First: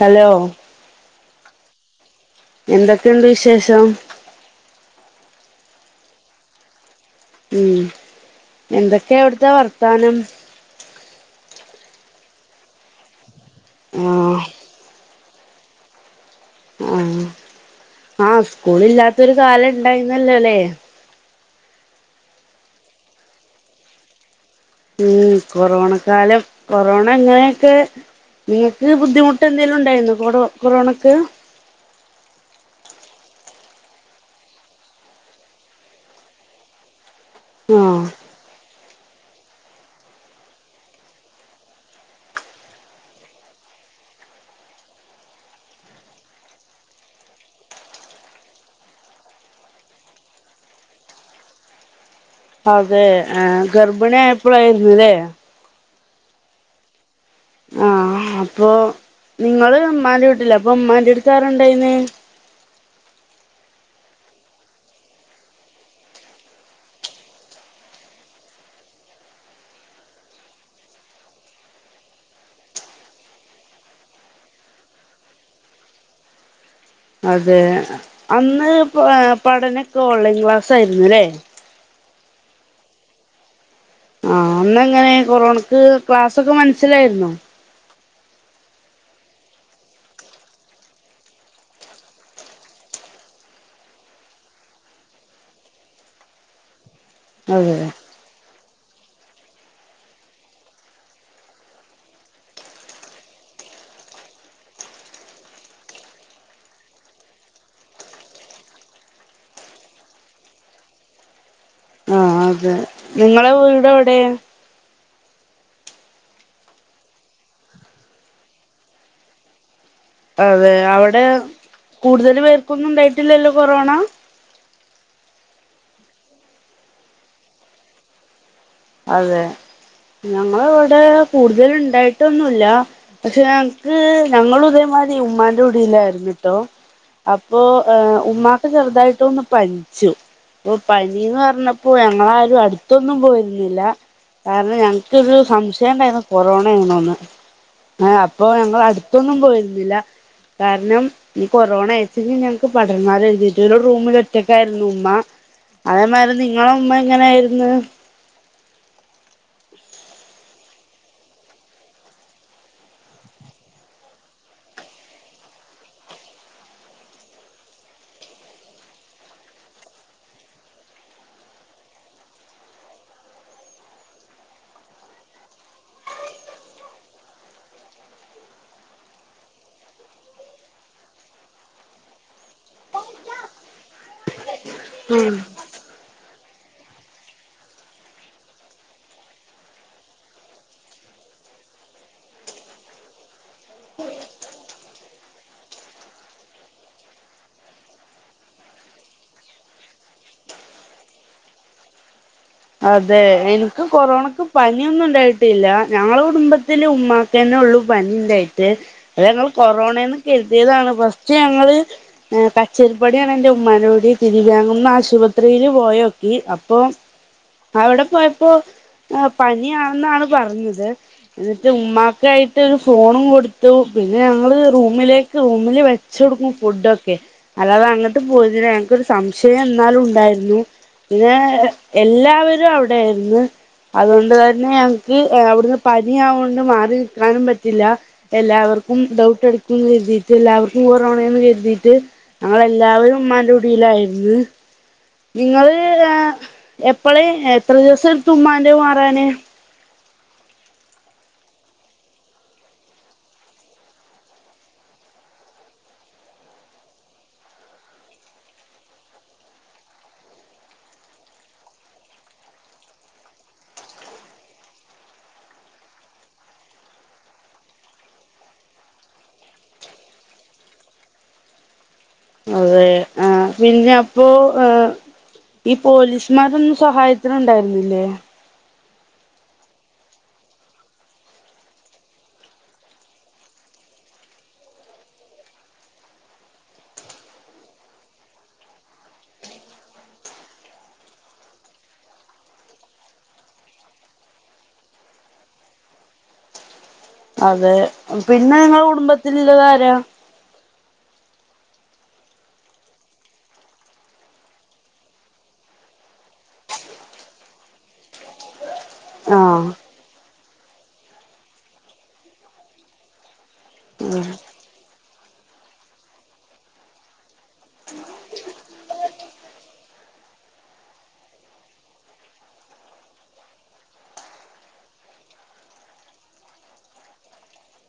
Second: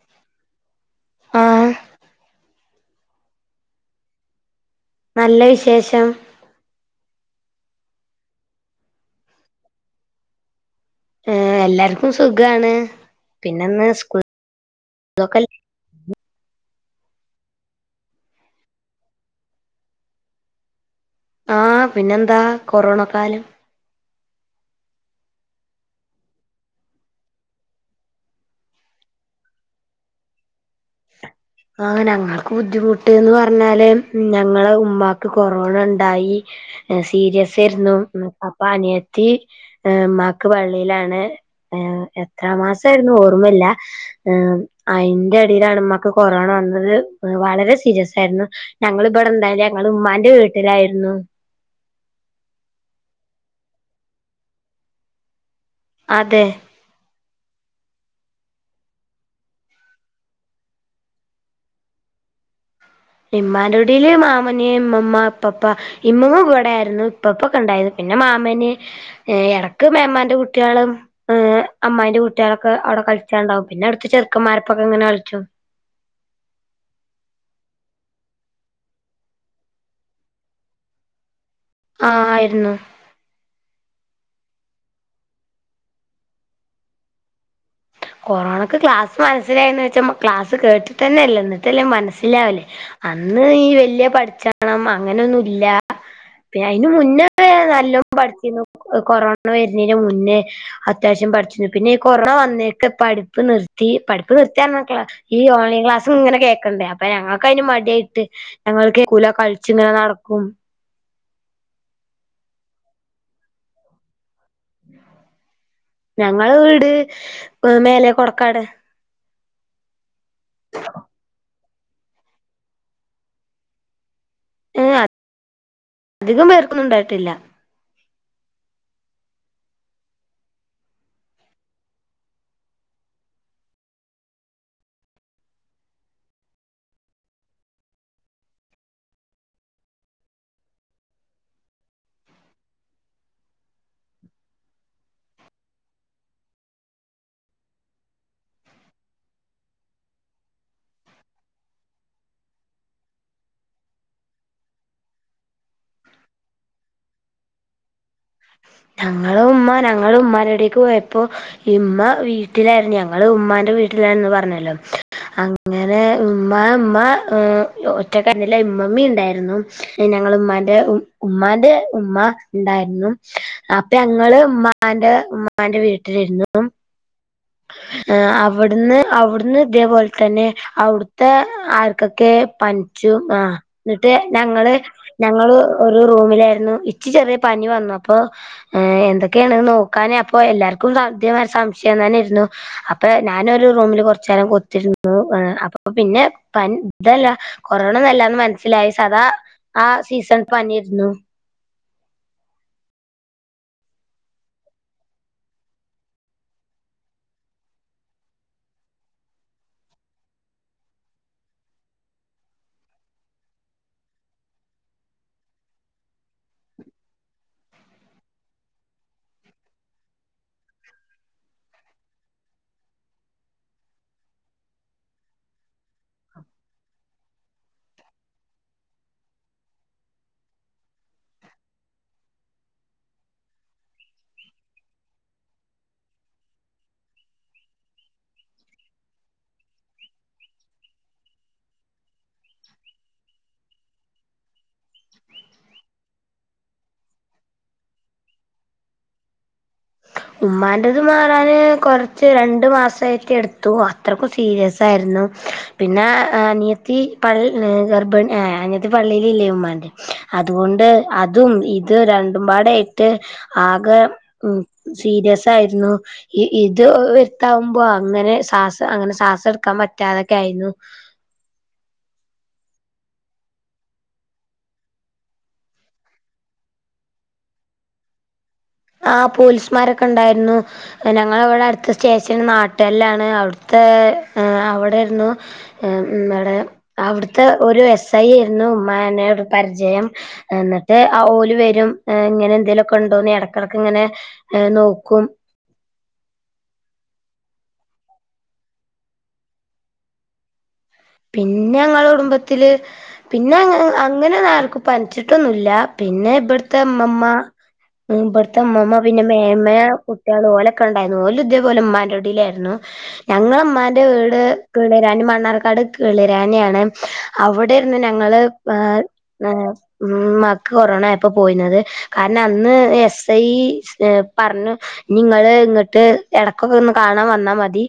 Hello ആഹ് എന്തൊക്കെയുണ്ട് വിശേഷം ശേഷം ഉം എന്തൊക്കെയാ അവിടിത്തെ വർത്താനം ഏ എല്ലാർക്കു സുഗാണ് പിന്നന്ന് സ്കൂ ആഹ് [unintelligible] ആ ആ സ്കൂളില്ലാത്തൊരു കാലം ഇണ്ടായിര്ന്നല്ലോല്ലേ? ആ പിന്നെന്താ കൊറോണ കാലം. ഉം കൊറോണ കാലം കൊറോണ ഇങ്ങനെയൊക്കെ നിങ്ങക്ക് ബുദ്ധിമുട്ടെന്തേലു ഉണ്ടായിരുന്നോ കൊറോ കൊറോണക്ക്? ആ നങ്ങൾക്ക് ബുദ്ധിമുട്ട്ന്ന് പറഞ്ഞാല് ഞങ്ങളെ ഉമ്മാക്ക് കൊറോണ ഇണ്ടായി. സീരിയസാരരുന്നു ആഹ് ഉം അപ്പാ അനി യത്തി ഏഹ് ഉമ്മാക്ക് പള്ളേലാണ് ഏഹ് എത്ര മാസായിരുന്നു ഓർമ്മില്ല ഏഹ് അയിന്റെടടേലാണ് ഉമ്മാക്ക് കൊ കൊറോണ വന്നത് ഉം വളരെ സീരിയസ് ആരുന്നു ഞങ്ങളിബടിണ്ടായില്ല ഞങ്ങള് ഉമ്മാന്റെ വീട്ടിലാരുന്നു. അതെ ഏ ഗർഭിണി ആയപ്പോഴാരിന്നൂല്ലേ? അതെ. ആഹ് അപ്പൊ നിങ്ങള് ഉമ്മാന്റെ വീട്ടില് അപ്പൊ ഉമ്മാന്റെ അടുത്ത് ആരാ ഇണ്ടായിന്? ഇമ്മാന്റെ ഇടിയില് മാമന്, ഇമ്മമ്മ, ഇപ്പപ്പ, ഇമ്മങ്ങ ഇവിടെ ആയിരുന്നു ഇപ്പപ്പൊക്കെ ഉണ്ടായത് പിന്നെ മാമന് ഏഹ് ഇടക്ക് മേമാന്റെ കുട്ടികളും ഏഹ് അമ്മാന്റെ കുട്ടികളൊക്കെ അവിടെ കളിച്ചാണ്ടാവും പിന്നെ അടുത്ത ചെറുക്കന്മാരപ്പൊക്കെ എങ്ങനെ കളിച്ചു. അതെ അന്ന് പഠനൊക്കെ ഓൺലൈൻ ക്ലാസ് ആയിരുന്നുല്ലേ? ആഹ് ആയിരുന്നു. ആഹ് അന്ന് എങ്ങനെ കൊറോണക്ക് ക്ലാസൊക്കെ മനസ്സിലായിരുന്നോ? കൊറോണക്ക് ക്ലാസ് മനസ്സിലായിന്ന് വെച്ചാ ക്ലാസ്സ് കേട്ടിട്ട് തന്നെയില്ല എന്നിട്ടല്ലേ മനസ്സിലാവല് അന്ന് ഈ വല്ല്യ പഠിച്ചണം അങ്ങനെയൊന്നുല്ല പി ഇയിനു മുന്നേ അതെ നല്ലോം പഠിച്ചിനു. കൊ കൊറോണ വരുന്നതിന് മുന്നേ അത്യാവശ്യം പഠിച്ചിനു പിന്നെ ഈ കൊറോണ വന്നേ രത്ത് പഠിപ്പ് നിർത്തി പഠിപ്പ് നിർത്തിയാ റഞ്ഞാ ഈ ഓൺലൈൻ ക്ലാസ്സും ഇങ്ങനെ കേൾക്കണ്ടേ അപ്പൊ ഞങ്ങൾക്ക് അതിന് മടിയിട്ട് ഞങ്ങൾ കേക്കൂല കളിച്ച് ഇങ്ങനെ നടക്കും. ആ അതെ നിങ്ങളെ വീട് എവിടേ? ഞങ്ങലേ വീട് മേലെ കൊടക്കാട്. അതെ അവിടെ കൂടുതൽ പേർക്കൊന്നും ഉണ്ടായിട്ടില്ലല്ലോ കൊറോണ? ഏഹ് അധികം പേർക്കൊന്നും ഇണ്ടായിട്ടില്ല. അതെ ഞങ്ങളെ ഇവിടെ കൂടുതൽ ഉണ്ടായിട്ടൊന്നുമില്ല പക്ഷേ ഞങ്ങക്ക് ഞങ്ങളുതേമാരി ഉമ്മാന്റെ കുടിയിലായിരുന്നു ട്ടോ അപ്പൊ ഏഹ് ഉമ്മാക്കെ ചെറുതായിട്ടൊന്ന് പനിച്ചു അപ്പൊ പനിന്ന് പറഞ്ഞപ്പോ ഞങ്ങളാരും അടുത്തൊന്നും പോയി രുന്നില്ല കാരണം ഞങ്ങക്കൊരു സംശയം ഉണ്ടായിരുന്നു കൊറോണ ആണോന്ന് അപ്പൊ ഞങ്ങൾ അടുത്തൊന്നും പോയിരുന്നില്ല കാരണം ഈ കൊറോണ [unintelligible] ഞങ്ങക്ക് പടർന്നാലോ കരുതീട്ട് ഒരു റൂമിൽ ഒറ്റക്കായിരുന്നു ഉമ്മ, അതേമാരി നിങ്ങള ഉമ്മ എങ്ങനെ ആയിരുന്നു? ഞങ്ങളെ ഉമ്മ ഞങ്ങള് ഉമ്മാനവിടേക്ക് പോയപ്പോ ഉമ്മ വീട്ടിലായിരുന്നു ഞങ്ങള് ഉമ്മാന്റെ വീട്ടിലായിരുന്ന് പറഞ്ഞല്ലോ അങ്ങനെ ഉമ് ഉമ്മ ഒറ്റക്കായിരുന്നീല ഉമ്മമ്മീ ഉണ്ടായിരുന്നു ഞങ്ങള് ഉമ്മാന്റെ ഉ ഉമ്മാന്റെ ഉമ്മ ഉണ്ടായിരുന്നു. അപ്പോ ഞങ്ങള് ഉമ്മാന്റെ ഉമ്മാന്റെ വീട്ടിലിരുന്നു അവിടുന്ന് അവിടുന്ന് ഇതേപോലെ തന്നെ അവിടുത്തെ ആർക്കൊക്കെ പനിച്ചും ആ എന്നിട്ട് ഞങ്ങള് ഞങ്ങള് ഒരു റൂമിലായിരുന്നു ഇച്ചി ചെറിയ പനി വന്നു. അപ്പോ ഏഹ് എന്തൊക്കെയാണ് നോക്കാന് അപ്പോ എല്ലാർക്കും [unintelligible] സംശയം തന്നെ ഇരുന്നു അപ്പോ ഞാനൊരു റൂമില് കുറച്ച നേരം കുത്തിരുന്നു അപ്പോ പിന്നെ പ ഇതല്ല കൊറോണ എന്നല്ലാന്ന് മനസ്സിലായി സാധാ ആ സീസൺ പനിയായിരുന്നു. അതെ എനിക്ക് കൊറോണക്ക് പനിയൊന്നും ഉണ്ടായിട്ടില്ല ഞങ്ങളെ കുടുംബത്തിലെ ഉമ്മാക്ക് തന്നെ ഉള്ളു പനി ഉണ്ടായിട്ട് അത് ഞങ്ങൾ കൊറോണന്ന് കരുതിയതാണ് ഫസ്റ്റ് ഞങ്ങള് കച്ചരിപ്പാടിയാണ് എൻറെ ഉമ്മാനോടി തിരിവയാങ്ങുന്ന ആശുപത്രിയില് പോയോക്കി അപ്പോ അവിടെ പോയപ്പോ പനിയാണെന്നാണ് പറഞ്ഞത് എന്നിട്ട് ഉമ്മാക്കായിട്ട് ഒരു ഫോണും കൊടുത്തു പിന്നെ ഞങ്ങള് റൂമിലേക്ക് റൂമില് വെച്ച് കൊടുക്കും ഫുഡൊക്കെ അല്ലാതെ അങ്ങോട്ട് പോയതിന് ഞങ്ങക്കൊരു സംശയം എന്നാലും ഉണ്ടായിരുന്നു പിന്നെ എല്ലാ വരും അവിടെ ആയിരുന്നു അതുകൊണ്ട് തന്നെ ഞങ്ങക്ക് അവിടുന്ന് പനി ആവോണ്ട് മാറി നിക്കാനും പറ്റില്ല എല്ലാവർക്കും ഡൗട്ട് എടുക്കുന്ന് കരുതിയിട്ട് എല്ലാവർക്കും കൊറോണാന്ന് കരുതിയിട്ട് ഞങ്ങള് എല്ലാവരും ഉമ്മാന്റെ കുടിയിലായിരുന്നു. നിങ്ങള് ആ എപ്പള് എത്ര ദിവസെടുത്തു ഉമ്മാന്റെ മാറാന്? ഉമ്മാന്റത് മാറാന് കൊറച്ച് രണ്ടു മാസമായിട്ട് എടുത്തു അത്രക്കും സീരിയസ് ആയിരുന്നു പിന്നെ അനിയത്തി പള്ള ഗർഭിണി അനിയത്തി പള്ളയില് ഇല്ലേ ഉമ്മാറെ അതുകൊണ്ട് അതും ഇത് രണ്ടുംപാടായിട്ട് ആകെ ഉം സീരിയസ് ആയിരുന്നു ഇത് വരുത്താവുമ്പോ അങ്ങനെ ശ്വാസ അങ്ങനെ ശ്വാസം എടുക്കാൻ പറ്റാതൊക്കെ ആയിരുന്നു. അതേ ആ പിന്നെ അപ്പോ ഈ പോലീസ്മാരൊന്നും സഹായത്തിന് ഉണ്ടായിരുന്നില്ലേ? ആ പോലീസ്മാരൊക്കെ ഉണ്ടായിരുന്നു ഞങ്ങള ഇവിടെ അടുത്ത സ്റ്റേഷൻ നാട്ടുകല്ലാണ്, അവിടുത്തെ അവിടാരുന്നു വിടെ അവിടുത്തെ ഒരു എസ് ഐ ആയിരുന്നു ഉമ്മാനെ ഒരു പരിചയം എന്നിട്ട് ആ ഓല് വരും ഇങ്ങനെ എന്തെങ്കലുമൊക്കെ ഉണ്ടോന്ന് ഇട ക്കെടക്ക് ഇങ്ങനെ നോക്കും. അതെ പിന്നെ നിങ്ങളെ കുടുംബത്തിലുള്ളത് ആരാ? പിന്നെ ഞങ്ങളുടെ കുടുംബത്തില് പിന്നെ അങ്ങനെന്നും ആർക്ക് പനിച്ചിട്ടൊന്നുമല്ല പിന്നെ ഇവിടത്തെ അമ്മമ്മ ഇവിടത്തെ അമ്മമ്മ പിന്നെ മേമ്മ ആഹ് കുട്ടികള് ഓലൊക്കെ ഉണ്ടായിരുന്നു ഓലൊക്കെ ഇതേപോലെ ഉമ്മാന്റെ കുടിയിലായിരുന്നു ഞങ്ങളെ ഉമ്മാന്റെ വീട് വീടെ രണ്ട് മണ്ണാർക്കാട് കളിരാനെയാണ് അവിടേരുന്നു ഞങ്ങള് ഏഹ് ഏഹ് ഉമ്മാക്ക് കൊറോണ ആയപ്പോ പോയിന്നത് കാരണം അന്ന് എസ് ഐ പറഞ്ഞു നിങ്ങള് ഇങ്ങോട്ട് ഇടക്കൊക്കെ ഒന്ന് കാണാൻ വന്നാ മതി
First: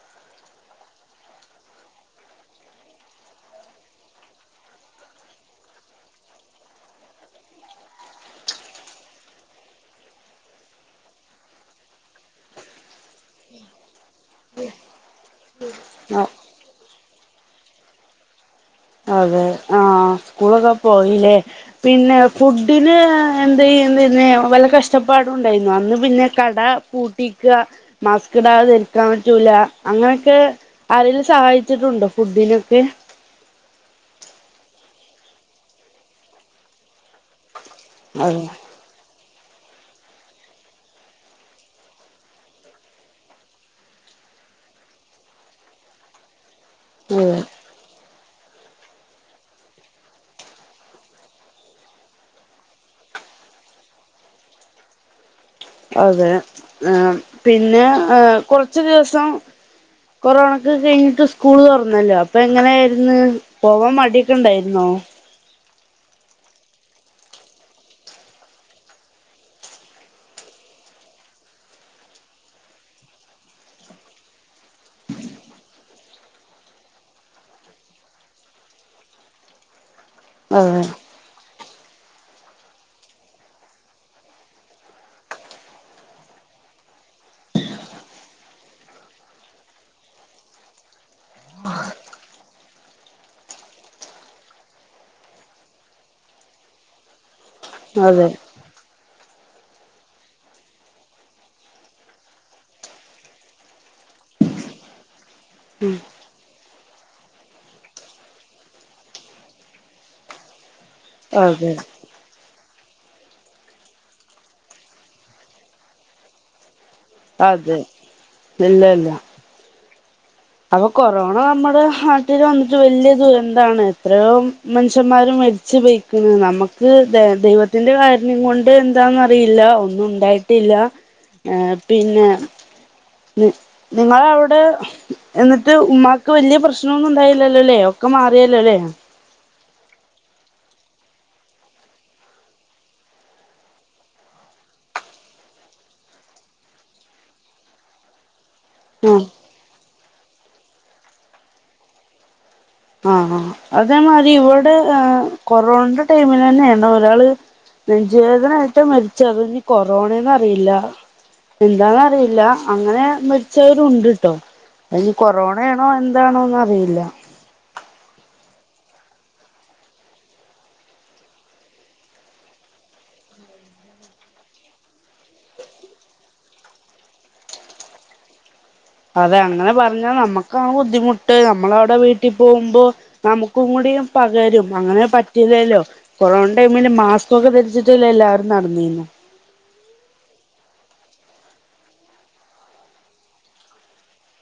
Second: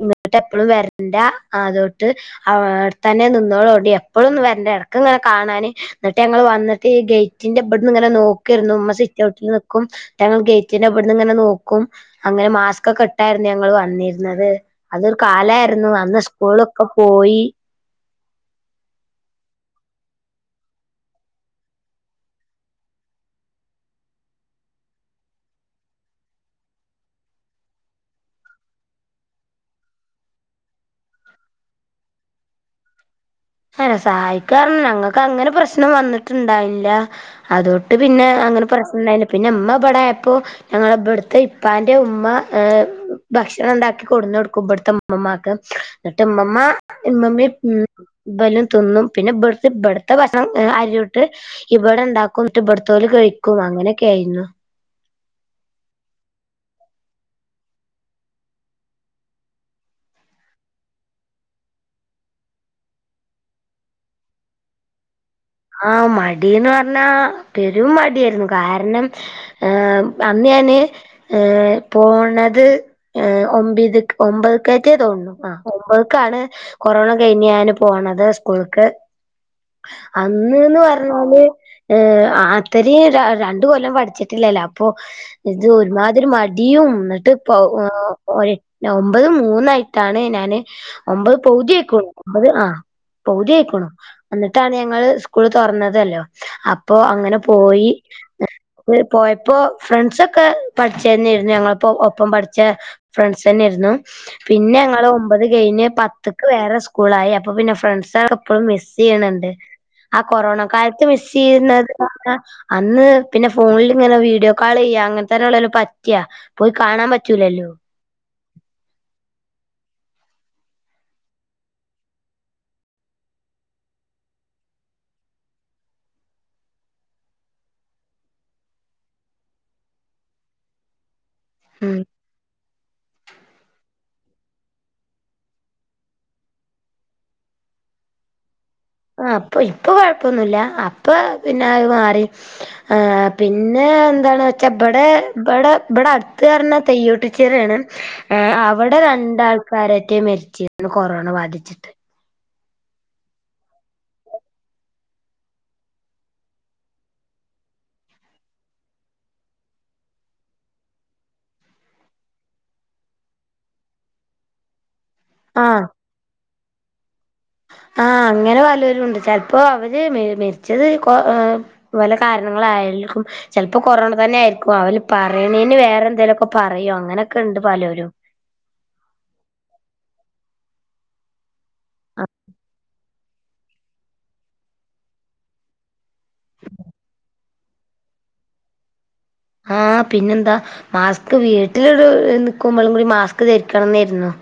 ഇങ്ങോട്ട് എപ്പോഴും വരണ്ട അത് ണ്ട് ആടെ തന്നെ നിന്നോളു ണ്ട് എപ്പോഴൊന്നും വരണ്ട ഇടക്ക് ഇങ്ങനെ കാണാൻ എന്നിട്ട് ഞങ്ങൾ വന്നിട്ട് ഗേറ്റിന്റെ ഇവിടന്ന് ഇങ്ങനെ നോക്കേരുന്നു ഉമ്മ സിറ്റ് ഔട്ടിൽ നിക്കും ഞങ്ങൾ ഗേറ്റിന്റെ ഇവിടന്ന് ഇങ്ങനെ നോക്കും അങ്ങനെ മാസ്ക്കൊക്കെ ഇട്ടായിരുന്നു ഞങ്ങൾ വന്നിരുന്നത് അതൊരു കാലമായിരുന്നു അന്ന് സ്കൂള ളൊക്കെ പോയി അതെ ആഹ് സ്കൂളൊക്കെ പോയില്ലേ പിന്നെ ഫുഡിന് എന്താ [unintelligible] വല്ല കഷ്ടപ്പാടും ഉണ്ടായിരുന്നോ അന്ന് പിന്നെ കട പൂട്ടിക്കാ, മാസ്ക് ഇടാതെ ധരിക്കാൻ പറ്റൂല അങ്ങനൊക്കെ ആരേലും സഹായിച്ചിട്ടുണ്ടോ ഫുഡിനൊക്കെ? [unintelligible] സഹായിക്കാറഞ്ഞാ ഞങ്ങക്ക് അങ്ങനെ പ്രശ്നം വന്നിട്ടുണ്ടായില്ല. അതൊട്ട് പിന്നെ അതെ അങ്ങനെ പ്രശ്നംണ്ടായ പിന്നെ ഇമ്മ പടായപ്പോ ഞങ്ങള ഇവിടുത്തെ ഇപ്പാന്റെ ഉമ്മ ഭക്ഷണം ഇണ്ടാക്കി കൊടുന്ന് കൊടുക്കും ഇവട്ത്തെ ഇമ്മമ്മമാക്ക് എന്നിട്ട് ഇമ്മമ്മ അതെ ഇമ്മമ്മിം ഉം ഇ ബലും തിന്നും പിന്നെ ഇവിടു ഇപട്ത്തെ ഭക്ഷണം അരിയോട്ട് ഇപടെണ്ടാക്കും ന്നിട്ട് ഇപട്ത്തോല് കഴിക്കും അങ്ങനെയൊക്കെ ആയിരുന്നു അതെ പിന്നെ കൊറച്ച് ദിവസം കൊറോണൊക്കെ കഴിഞ്ഞിട്ട് സ്കൂൾ തുറന്നല്ലോ അപ്പൊ എങ്ങനെയായിരുന്നു പോവാൻ മടിയൊക്കെ ണ്ടായിര്ന്നോ ആഹ് മടീന്ന് പറഞ്ഞാ പെരും മടിയായിരുന്നു കാരണം അന്ന് ഞാന് പോണത് ഒമ്പത് ഒമ്പത്ക്കായിട്ടേ തോന്നു ആ ഒമ്പത്ക്കാണ് കൊറോണ കഴിഞ്ഞ് ഞാന് പോണത് സ്കൂള്ക്ക് അന്ന്ന്ന് അതെ പറഞ്ഞാല് അത്രരിയും രണ്ട് കൊല്ലം പഠിച്ചിട്ടില്ലല്ലോ അപ്പൊ ഇത് ഒരുമാതിരി മടിയും എന്നിട്ട് ഒമ്പത് മൂന്നായിട്ടാണ് ഞാന് ഒമ്പത് പൗതി ആയിക്ക്ണു ഒമ്പത് ആ പൗതി ആയിക്ക്ണു എന്നിട്ടാണ് ഞാൻ ങ്ങള് സ്കൂള് തൊറന്നതല്ലോ അപ്പോ അങ്ങനെ പോയി അതെ പോയപ്പോ ഫ്രണ്ട്സൊക്കെ പഠിച്ചെന്നെരുന്നു ഞങ്ങളപ്പോ ഒപ്പം പഠിച്ച ഫ്രണ്ട്സ്ന്നെയിരുന്നു പിന്നെ ഞങ്ങള് ഒമ്പത് കെയിഞ്ഞ് പത്ത്ക്ക് വേറെ സ്കൂളായി അപ്പൊ പിന്നെ ഫ്രണ്ട്സ് എപ്പോളും മിസ് ചെയ്യണ് ണ്ട് ആ കൊറോണ കാല ത് [unintelligible] അതെ ന്നത് പറഞ്ഞാ അന്ന് പിന്നെ ഫോണിലിങ്ങനെ വീഡിയോ കാൾ ചെയ്യ അങ്ങനെ തന്നെള്ളു പറ്റാ കാണാൻ പറ്റൂലല്ലോ അതെ ഇല്ല ഇല്ല അപ്പൊ കൊറോണ നമ്മടെ നാട്ടില് വന്നിട്ട് വല്യ ദുരന്താണ് എത്രയോ മൻഷ്യന്മാര് മരിച്ച്പൊയ്ക്ക്ണ് നമ്മക്ക് ദ ദൈവത്തിന്റെ കാര്ണ്യം കൊണ്ട് എന്താന്ന്റിയില്ല ഒന്നും ണ്ടായിട്ടില്ല ഉം പിന്നെ നി നിങ്ങളവിടെ എന്നിട്ട് ഉമ്മാക്ക് വല്യ പ്രശ്നൊന്നും ഉണ്ടായില്ലല്ലോല്ലേ ഒക്കെ മാറിയലോ ല്ലേ ആ അപ്പൊ ഇപ്പൊ കൊഴപ്പൊന്നുല്ല അപ്പൊ പിന്നെ അ മാറി ആ പിന്നെ എന്താന്ന്വച്ചാ ഇബടെ ഇബടെ ഇബടെ അടുത്ത് ന്നറഞ്ഞാ തെയ്യോട്ടിച്ചിറയാണ് ഏ അവിടെ ആഹ് രണ്ടാൾക്കാരറ്റെ മരിച്ച്ര്ന്നു കൊറോണ ബാധിച്ചിട്ട് ആആ അതേമാതി ഇവടെ ഏ കൊറോണന്റെ ടൈമിലന്നെയാണ് ഒരാള് നെഞ്ചുവേദനായിട്ട് മരിച്ചത് ഇനി കൊറോണന്ന്റിയില്ല എന്താന്നറിയില്ല അങ്ങനെ മരിച്ചവരുണ്ട്ട്ടോ അയ്നി കൊറോണയാണോ എന്താണോ എന്നറി യില്ല ആ അങ്ങനെ പലൊരും ഉണ്ട് ചെലപ്പോ അവര് മെരിച്ചത് കൊ വല കാരണങ്ങളായിലിക്കും ചെലപ്പോ കൊറോണ തന്നെ ആയിരിക്കും അവല് പറയണേന് വേറെ എന്തെലൊക്കെ പറയും അങ്ങനെയൊക്കെ ഉണ്ട് പലൊരും അതെ അങ്ങനെ പറഞ്ഞാൽ നമ്മക്കാ ബുദ്ധിമുട്ട് നമ്മ നമ്മളവിടെ വീട്ടി പോവുമ്പോ നമുക്കും കൂടിയും പകരും അങ്ങനെ പറ്റില്ലല്ലോ കൊറോണ്ടൈമില് മാസ്ക് ഒക്കെ ധരി ച്ചിട്ടല്ലേല്ലാവരും നടന്നീനെ ആ പിന്നെന്താ മാസ്ക് വീട്ടിലൊരു നിക്കുമ്പോളും കൂടി മാസ്ക് ധരിക്കണന്നായിരുന്നു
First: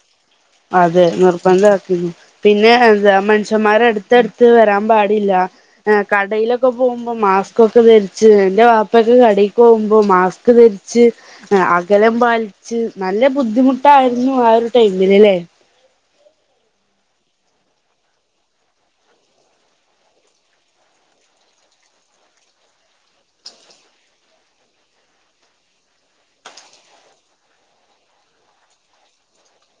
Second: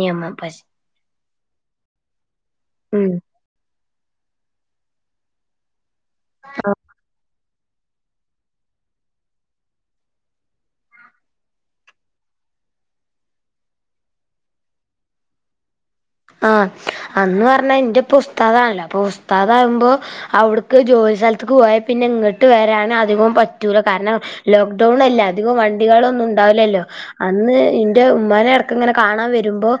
നിയമം പക്ഷെ അതെ നിർ ബദ്ധാക്കീനി പിന്നെ ഉം എന്താ മനുഷ്യന്മാരെ ട് ത്തെട്ത്ത് വരാൻ പാടില്ല ആ കടയിലൊക്കെ പോകുമ്പോ മാസ് ക്കൊക്കെ ധരിച്ച് എന്റെ വാപ്പൊക്കെ കടേക്കോ കുമ്പോൾ മാസ്ക് ധരിച്ച് അകലം പാലിച്ച് നല്ല ബുദ്ധിമുട്ടായിരുന്നു ആ ഒരു ടൈമിൽല്ലേ ആ അന്ന് വർഞ്ഞാ ന്റെ ഇപ്പ ഉ സ്താദാണ്ല്ലോ. അപ്പൊ ഉസ്താദാമ്പോ അവ്ടുക്ക് ജോലിസെൽത്ത്ക്ക് പോയാ പിന്നെ ങ്ങട്ട് വരാന് അധികോം പറ്റൂല. കാരണം ലോക്ക്ഡൌൺ അല്ലെ അധികൊം വണ്ടികളൊന്നും ണ്ടാവു ലല്ലോ. അന്ന് ഇന്റെ ഉമ്മാനെ ഇടക്ക്ങ്ങനെ കാണാ വരുമ്പോ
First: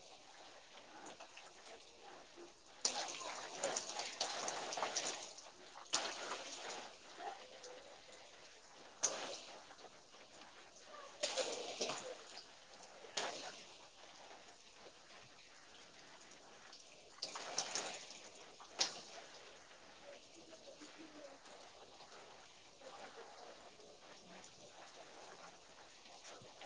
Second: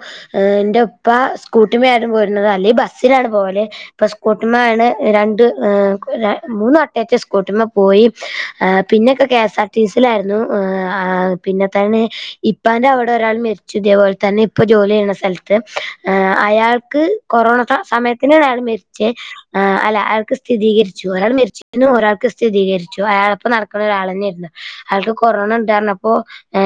ന്റെ ഇപ്പ സ്കൂട്ടിമ്മെ ആര്ന്നു പോര് ന്നത്. അല്ലെ ബസ്സിലാണ് പോവല് ഇപ്പ സ്കൂട്ടിമ്മ ആണ് രണ്ട്, മൂന്ന് വട്ടെറ്റേ സ്കൂട്ടിമ്മെ പോയി. പിന്നെക്കെ കെ എസ് ആർ ടി സ് ലാരുന്നു. പിന്നെ തന്നെ ഇപ്പന്റെ അവിടെ ഒരാൾ മെര്ച്ചു ഇതേപോലെ തന്നെ ഇപ്പ ജോലി യ്യെ ണ സെൽത്ത് ആ അയാൾക്ക് കൊറോണ സമയത്തിനാണ് അയാൾ മര്ച്ചേ. അല്ല അയാൾക്ക് സ്ഥിതീകരിച്ചു. ഒരാൾ മെര്ച്ചീന്നു ഒരാൾക്ക് സ്ഥിതീകരിച്ചു അയാളപ്പ നടക്കണ ഒരാളെന്നെയാരുന്നു. അയാൾക്ക് കൊറോണ ഇണ്ട് അർഞ്ഞപ്പോ ഏ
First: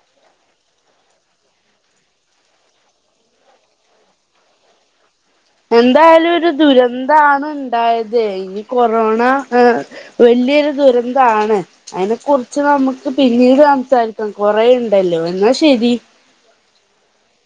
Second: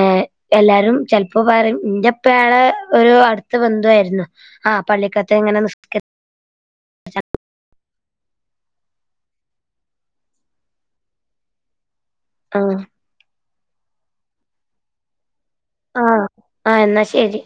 എല്ലാരും ചെൽപ്പോ പറിം ഇന്റെ പ്പേണ് ഒരു അട്ത്ത ബന്ധുവാര്ന്നു. ആഹ പള്ളിക്ക എങ്ങന നിസ്ക്ക എന്തായാലും ഒരു ദുരന്താണ് ണ്ടായ അതെ ഈ കൊറോണ വല്യൊരു ദുരന്താണ്- അതിനെ കുറിച്ച് ആഹ് നമുക്ക് പിന്നീട്- സംസാരിക്ക കൊറേയിണ്ടല്ലോ എന്ന - ആഹ ആ എന്നാ ശരി-